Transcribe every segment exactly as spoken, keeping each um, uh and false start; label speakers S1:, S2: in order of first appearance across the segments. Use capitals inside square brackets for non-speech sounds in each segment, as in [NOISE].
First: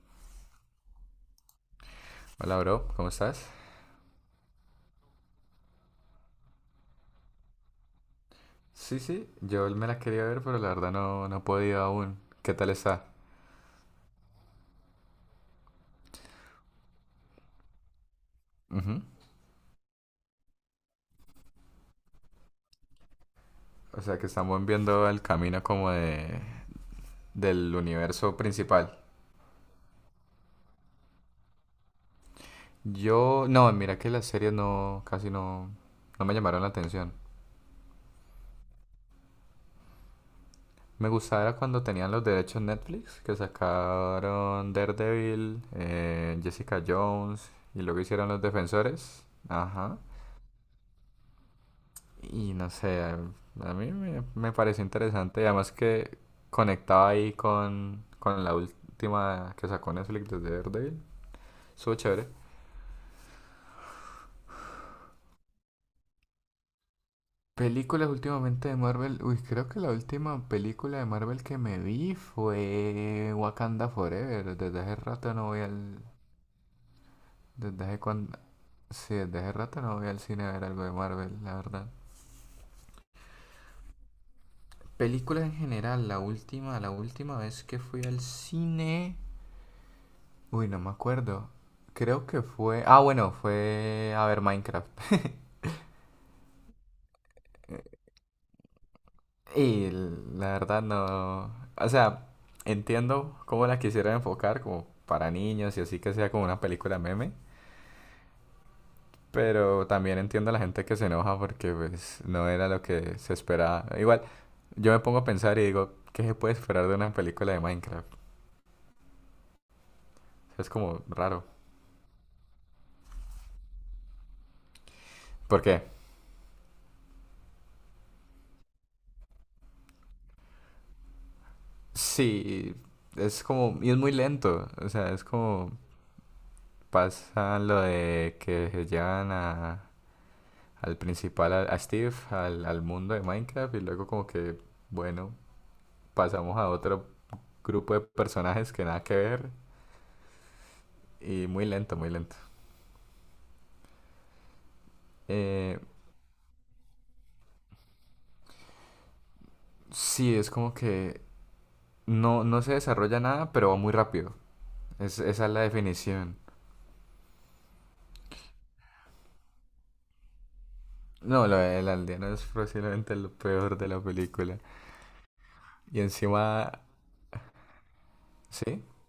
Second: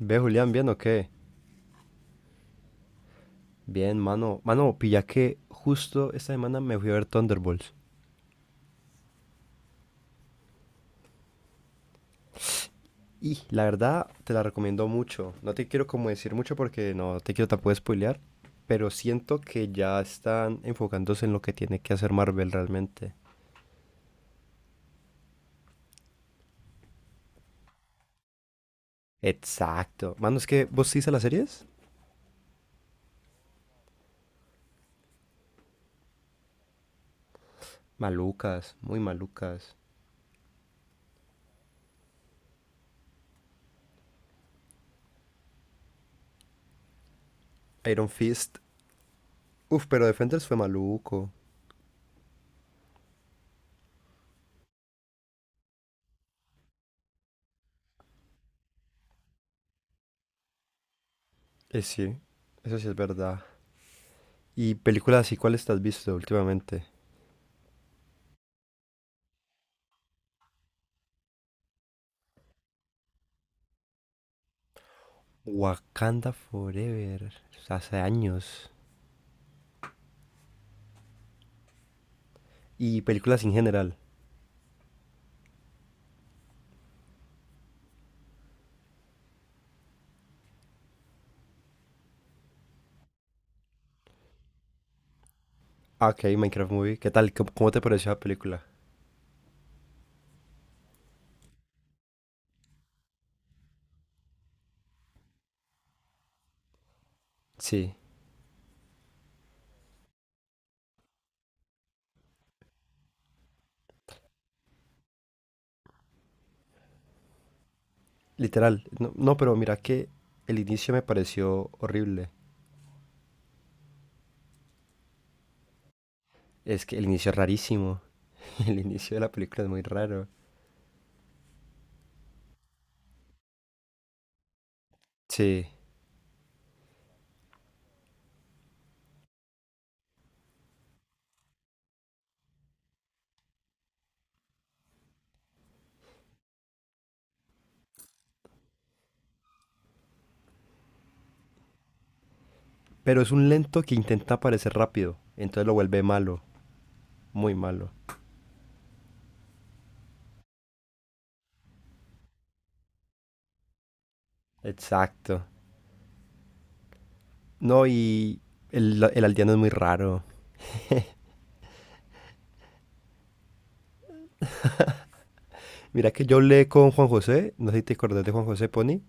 S1: Ve, Julián, ¿bien o qué?
S2: Hola, bro, ¿cómo estás?
S1: Bien, mano. Mano, pilla que justo esta semana me fui a ver Thunderbolts.
S2: Sí, sí, yo me la quería ver, pero la verdad no, no he podido aún. ¿Qué tal está?
S1: Y la verdad, te la recomiendo mucho. No te quiero como decir mucho porque no te quiero tampoco spoilear. Pero
S2: Ujú.
S1: siento que ya están enfocándose en lo que tiene que hacer Marvel realmente.
S2: O sea, que estamos viendo el camino como de, del universo principal.
S1: Exacto. Mano, ¿es que vos sí a las series?
S2: Yo, no, mira que las series no, casi no, no me llamaron la atención.
S1: Malucas, muy malucas.
S2: Me gustaba era cuando tenían los derechos Netflix, que sacaron Daredevil, eh, Jessica Jones, y luego
S1: Iron
S2: hicieron Los
S1: Fist.
S2: Defensores.
S1: Uf,
S2: Ajá.
S1: pero Defenders fue maluco.
S2: Y no sé, a a mí me, me pareció interesante. Y además que conectaba ahí con, con la última que sacó Netflix desde Daredevil.
S1: Eh,
S2: Estuvo
S1: sí,
S2: chévere.
S1: eso sí es verdad. ¿Y películas así cuáles te has visto últimamente?
S2: Películas últimamente de Marvel. Uy, creo que la última película de Marvel que me vi fue Wakanda Forever. Desde hace rato no voy al...
S1: Wakanda Forever,
S2: Desde
S1: hace
S2: hace cuando
S1: años.
S2: sí, desde hace rato no voy al cine a ver algo de Marvel, la verdad.
S1: Y películas en general.
S2: Películas en general, la última, la última vez que fui al cine... Uy, no me acuerdo. Creo que fue... Ah, bueno, fue a ver Minecraft. [LAUGHS]
S1: Ah, ok, Minecraft Movie. ¿Qué tal? ¿Cómo, cómo te pareció la película?
S2: Y la verdad no... O sea, entiendo cómo la quisiera enfocar como para niños y así que sea como una película meme.
S1: Sí,
S2: Pero también entiendo a la gente que se enoja porque pues no era lo que se esperaba. Igual, yo me pongo a pensar y digo, ¿qué se puede esperar de una película de Minecraft?
S1: literal. No, no, pero mira que el
S2: Es
S1: inicio me
S2: como raro.
S1: pareció horrible.
S2: ¿Por qué?
S1: Es que el inicio es rarísimo. [LAUGHS] El inicio de la película es muy raro.
S2: Sí, es como... Y es muy lento. O sea, es
S1: Sí,
S2: como... Pasa lo de que se llevan a- al principal, a, a Steve, al, al mundo de Minecraft y luego como que, bueno, pasamos a otro grupo de personajes que nada que ver y muy lento, muy lento.
S1: pero es un lento que intenta parecer rápido. Entonces lo
S2: Eh,
S1: vuelve malo, muy malo.
S2: sí, es como que no, no se desarrolla nada, pero va muy rápido. Es, esa
S1: Exacto.
S2: es la definición.
S1: No, y el, el aldeano es muy raro.
S2: No, lo del aldeano es posiblemente lo peor de la película. Y
S1: Mira que yo hablé
S2: encima,
S1: con Juan José, no sé si te acordás de Juan José
S2: ¿sí?
S1: Pony.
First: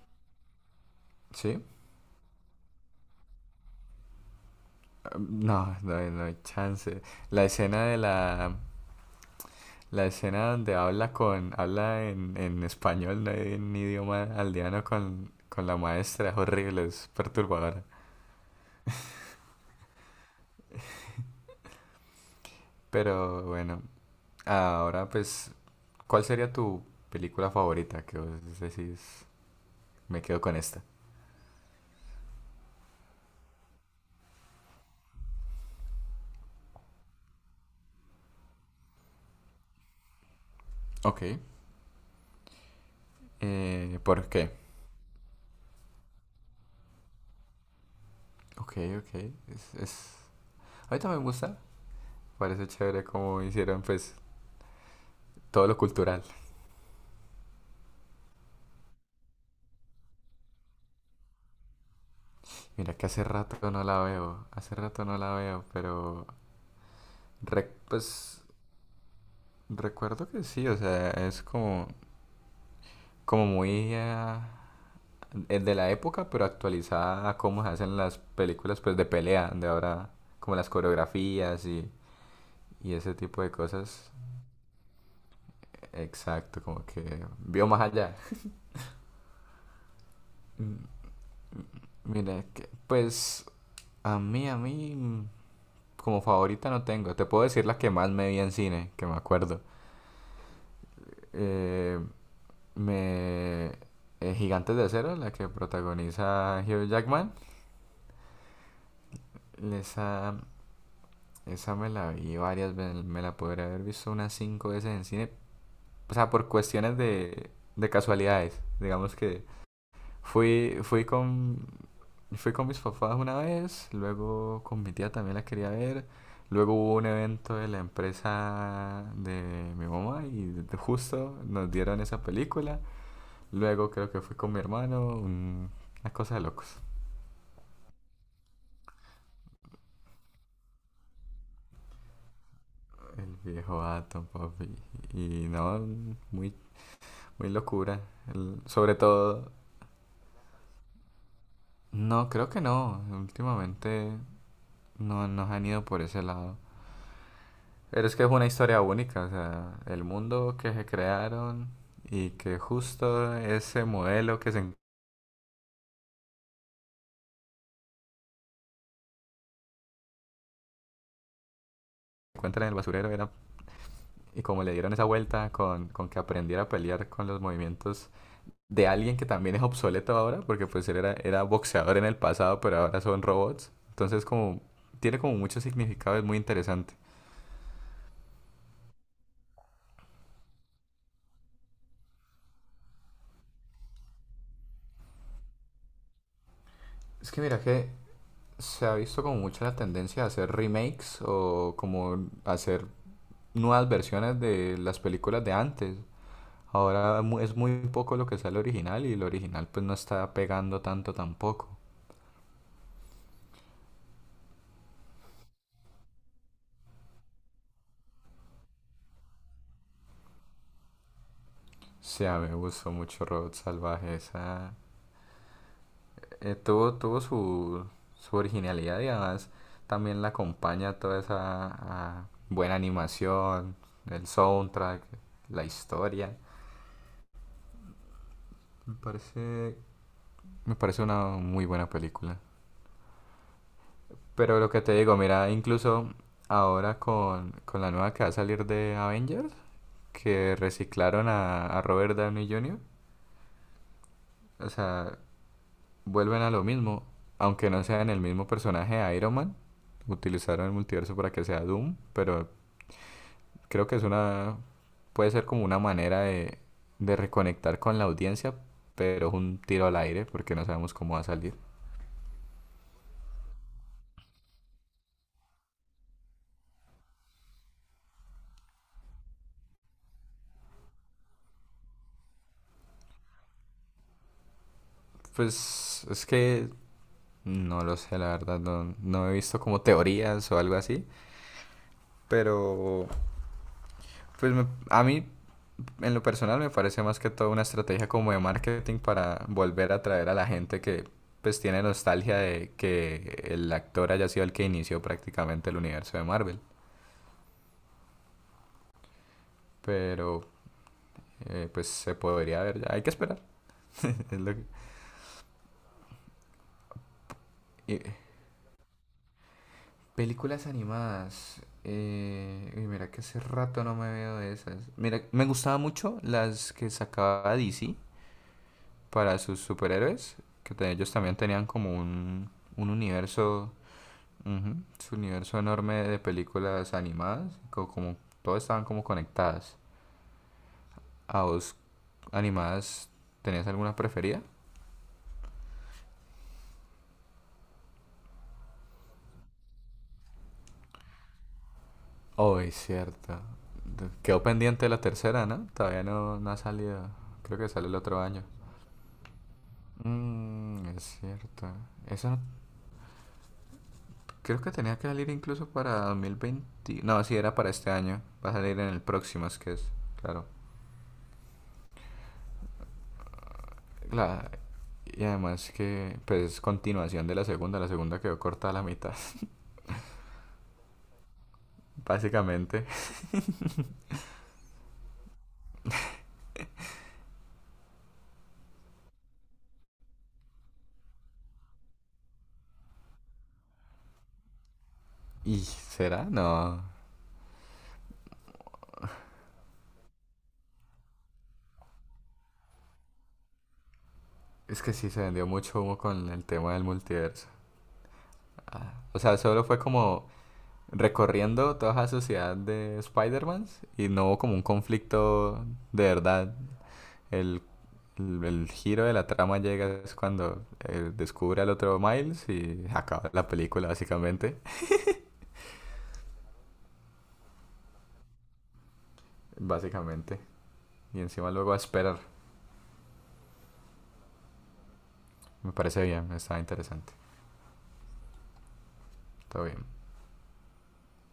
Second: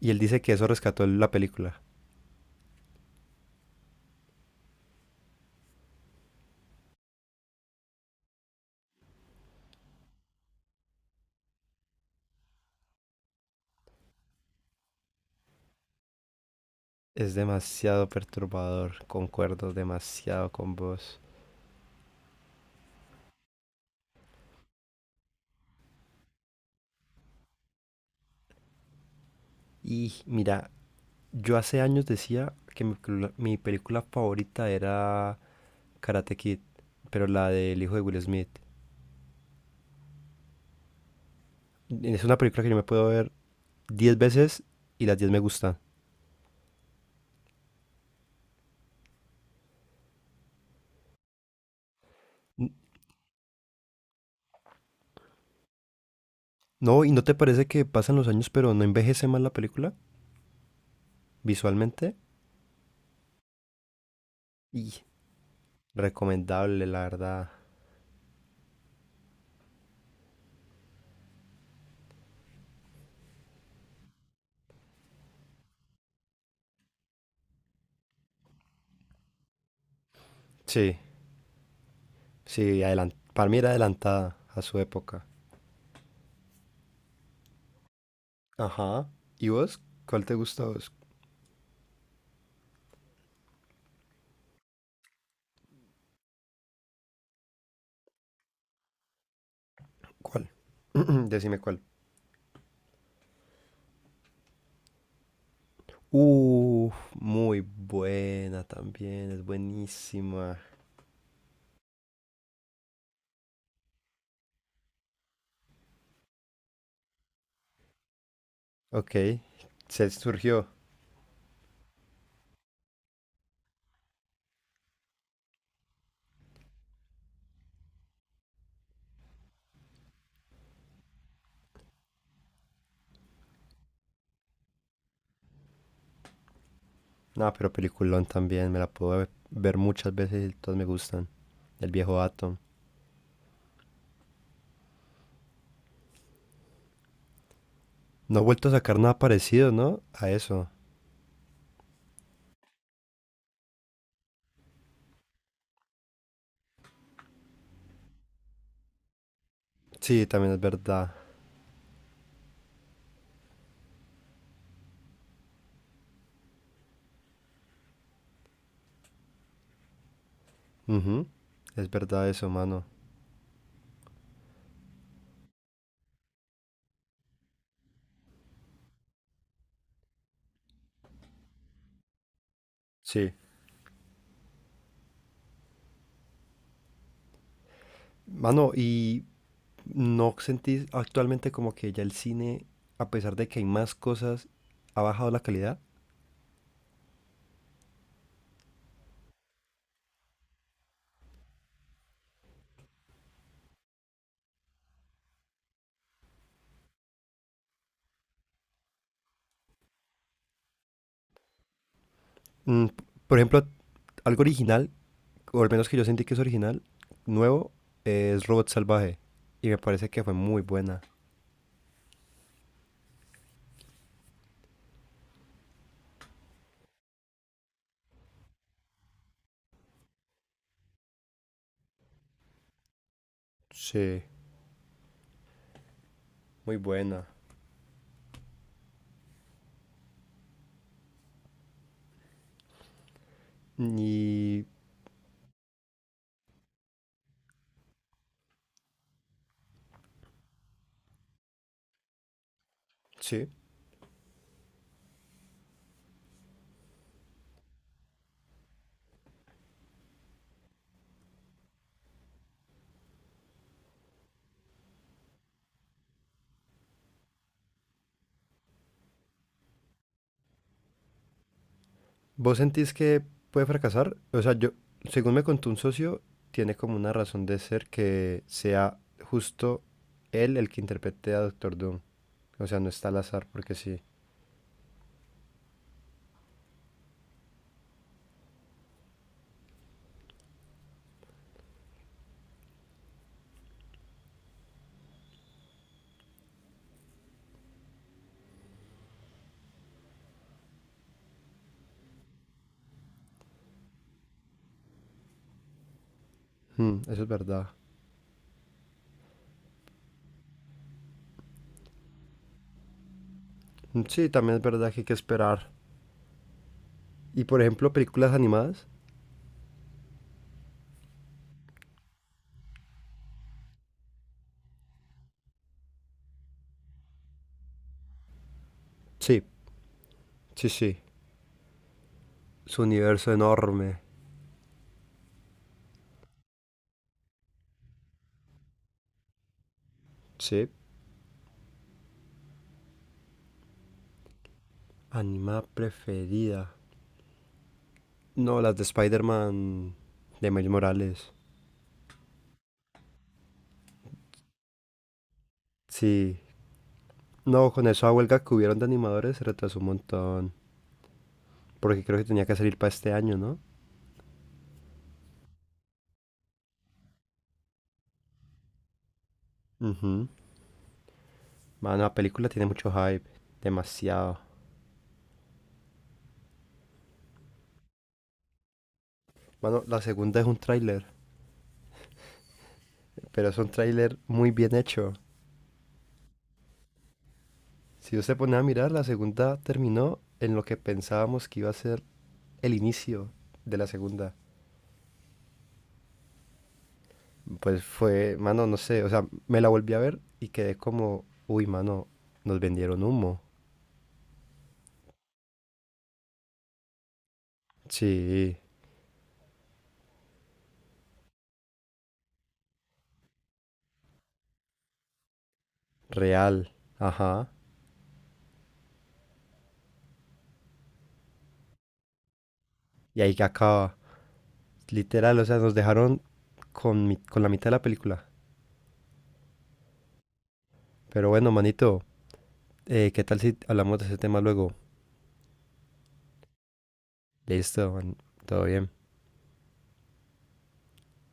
S1: Y él dice que eso rescató la
S2: ¿Sí?
S1: película.
S2: Um, No, no hay, no hay chance. La escena de la, La escena donde habla con, habla en, en español, no en idioma aldeano con, con la maestra, es horrible, es
S1: Es
S2: perturbadora.
S1: demasiado perturbador, concuerdo demasiado con vos.
S2: Pero bueno, ahora pues, ¿cuál sería tu película favorita? Que vos decís,
S1: Y
S2: me quedo con
S1: mira,
S2: esta.
S1: yo hace años decía que mi, mi película favorita era Karate Kid, pero la del hijo de Will Smith.
S2: Ok.
S1: Es una película que yo me puedo ver
S2: Eh,
S1: diez
S2: ¿por qué?
S1: veces y las diez me gustan.
S2: Ok, ok. Es, es... Ahorita me gusta, parece
S1: N-
S2: chévere cómo hicieron pues todo lo cultural.
S1: No, ¿y no te parece que pasan los años pero no envejece mal la película visualmente?
S2: Mira que hace rato no la veo, hace
S1: Y
S2: rato no la veo, pero
S1: recomendable, la verdad.
S2: rec- pues recuerdo que sí, o sea, es como, como muy ah, eh, es de la época, pero actualizada a cómo se hacen las películas pues de pelea, de ahora, como las
S1: Sí,
S2: coreografías y,
S1: sí,
S2: y
S1: adelan-
S2: ese tipo
S1: para
S2: de
S1: mí era
S2: cosas.
S1: adelantada a su época.
S2: Exacto, como que vio más allá.
S1: Ajá. ¿Y vos? ¿Cuál te gusta a
S2: Mm,
S1: vos?
S2: Mira, que, pues a mí, a mí, mm, como favorita no tengo. Te puedo decir la que más me vi en cine, que me acuerdo.
S1: ¿Cuál? [CLEARS THROAT] Decime cuál.
S2: Eh, me... eh, Gigantes de Acero, la que protagoniza Hugh
S1: Uf,
S2: Jackman.
S1: muy buena también, es
S2: Esa,
S1: buenísima.
S2: Esa me la vi varias veces, me la podría haber visto unas cinco veces en cine. O sea, por cuestiones de, de casualidades. Digamos
S1: Ok,
S2: que
S1: se surgió.
S2: fui, fui con, fui con mis papás una vez, luego con mi tía también la quería ver. Luego hubo un evento de la empresa de mi mamá y de- justo nos dieron esa película. Luego creo que fui con mi hermano, un- una cosa de locos.
S1: No, pero peliculón también, me la puedo ve- ver muchas veces y todas me gustan. El viejo Atom.
S2: El viejo Atom, papi. Y no, muy, muy locura.
S1: No ha
S2: El-
S1: vuelto a
S2: sobre
S1: sacar nada
S2: todo
S1: parecido, ¿no? A eso.
S2: no, creo que no. Últimamente no nos han ido por ese lado. Pero es que es una historia única, o sea, el
S1: Sí, también
S2: mundo
S1: es
S2: que se
S1: verdad.
S2: crearon y que justo ese modelo que se
S1: Ujú, es verdad eso,
S2: encuentra en el
S1: mano.
S2: basurero era... Y como le dieron esa vuelta con, con que aprendiera a pelear con los movimientos de alguien que también es obsoleto ahora, porque pues él era, era boxeador en el pasado, pero ahora son
S1: Sí.
S2: robots. Entonces como tiene como mucho significado, es muy interesante.
S1: Mano, y ¿no sentís actualmente como que ya el cine, a pesar de que hay más cosas, ha bajado la calidad?
S2: Es que mira que se ha visto como mucho la tendencia a hacer remakes o como hacer nuevas versiones de las películas de antes. Ahora mu- es muy poco lo que sale original y el original pues no está pegando tanto tampoco.
S1: Mm, p- por ejemplo, algo original, o al menos que yo sentí que es original, nuevo, es Robot Salvaje. Y me parece que fue muy buena.
S2: Sí, a mí me gustó mucho Robot Salvaje. Esa, eh, tuvo tuvo su, su originalidad y además también la acompaña toda esa ah, buena animación,
S1: Sí.
S2: el soundtrack, la historia.
S1: Muy buena.
S2: Me parece, me parece una muy buena película. Pero
S1: Y
S2: lo que te digo, mira, incluso ahora con, con la nueva que va a salir de Avengers, que reciclaron a, a Robert Downey junior,
S1: sí.
S2: o sea, vuelven a lo mismo, aunque no sean el mismo personaje de Iron Man, utilizaron el multiverso para que sea Doom, pero creo que es una, puede ser como una manera de, de reconectar con la audiencia, pero es un tiro al aire porque no sabemos cómo va a salir.
S1: ¿Vos sentís que puede fracasar? O sea, yo, según me contó un socio, tiene como una razón de ser que sea justo él el que interprete a Doctor Doom. O sea, no está al azar porque sí.
S2: Pues es que no lo sé, la verdad, no, no he visto como teorías o algo así. Pero, pues me- a mí, en lo personal, me parece más que todo una estrategia como de marketing para volver a atraer a la gente que, pues, tiene nostalgia de que el actor haya sido el que inició prácticamente el universo de Marvel.
S1: Mm, eso es verdad.
S2: Pero, eh, pues, se podría ver ya. Hay que esperar.
S1: Mm, sí,
S2: [LAUGHS] Es lo
S1: también es
S2: que-
S1: verdad que hay que esperar. Y por ejemplo,
S2: y-
S1: películas animadas.
S2: películas animadas. eh, uy, mira que hace rato no me veo de esas. Mira, me gustaba mucho las que sacaba D C para
S1: Sí,
S2: sus superhéroes,
S1: sí,
S2: que te-
S1: sí.
S2: ellos también tenían como un,
S1: Su
S2: un
S1: universo
S2: universo,
S1: enorme.
S2: ujú, su universo enorme de películas animadas, como como todas estaban como conectadas.
S1: Sí.
S2: ¿A vos animadas tenías alguna preferida?
S1: Animada preferida. No, las de Spider-Man de Miles Morales.
S2: Oh, es cierto. Quedó pendiente la tercera, ¿no? Todavía
S1: Sí.
S2: no, no ha salido. Creo que
S1: No, con
S2: sale el
S1: esa
S2: otro
S1: huelga
S2: año.
S1: que hubieron de animadores se retrasó un montón.
S2: Mm, es cierto.
S1: Porque creo que
S2: Eso no-
S1: tenía que salir para este año, ¿no?
S2: creo que tenía que salir incluso para dos mil veinte. No, sí, era para este año. Va a salir en el próximo, es que es,
S1: Ujú.
S2: claro.
S1: Mano, la película tiene mucho hype. Demasiado.
S2: La, y además que pues es continuación de la segunda, la segunda quedó corta a la mitad,
S1: Mano, la segunda es un tráiler.
S2: [LAUGHS] básicamente.
S1: Pero es un tráiler muy bien hecho. Si usted pone a mirar, la segunda terminó en lo que pensábamos que iba a ser el inicio de la segunda.
S2: ¿Y será? No.
S1: Pues fue, mano, no sé, o sea, me la volví a ver y quedé como, uy, mano, nos vendieron humo.
S2: Es que sí se vendió mucho humo con el tema del multiverso.
S1: Sí,
S2: Ah, o sea, solo fue como recorriendo toda la sociedad de Spider-Man y no hubo como un conflicto de verdad.
S1: real, ajá.
S2: El, el, el giro de la trama llega es cuando eh, descubre al otro Miles y
S1: Y
S2: acaba
S1: ahí que
S2: la película
S1: acaba.
S2: básicamente.
S1: Literal, o sea, nos dejaron con, mi- con la mitad de la película.
S2: Básicamente. Y
S1: Pero bueno,
S2: encima luego a
S1: manito,
S2: esperar.
S1: eh, ¿qué tal si hablamos de ese tema luego?
S2: Me parece bien, está interesante.
S1: Listo, man, todo bien.
S2: Está bien.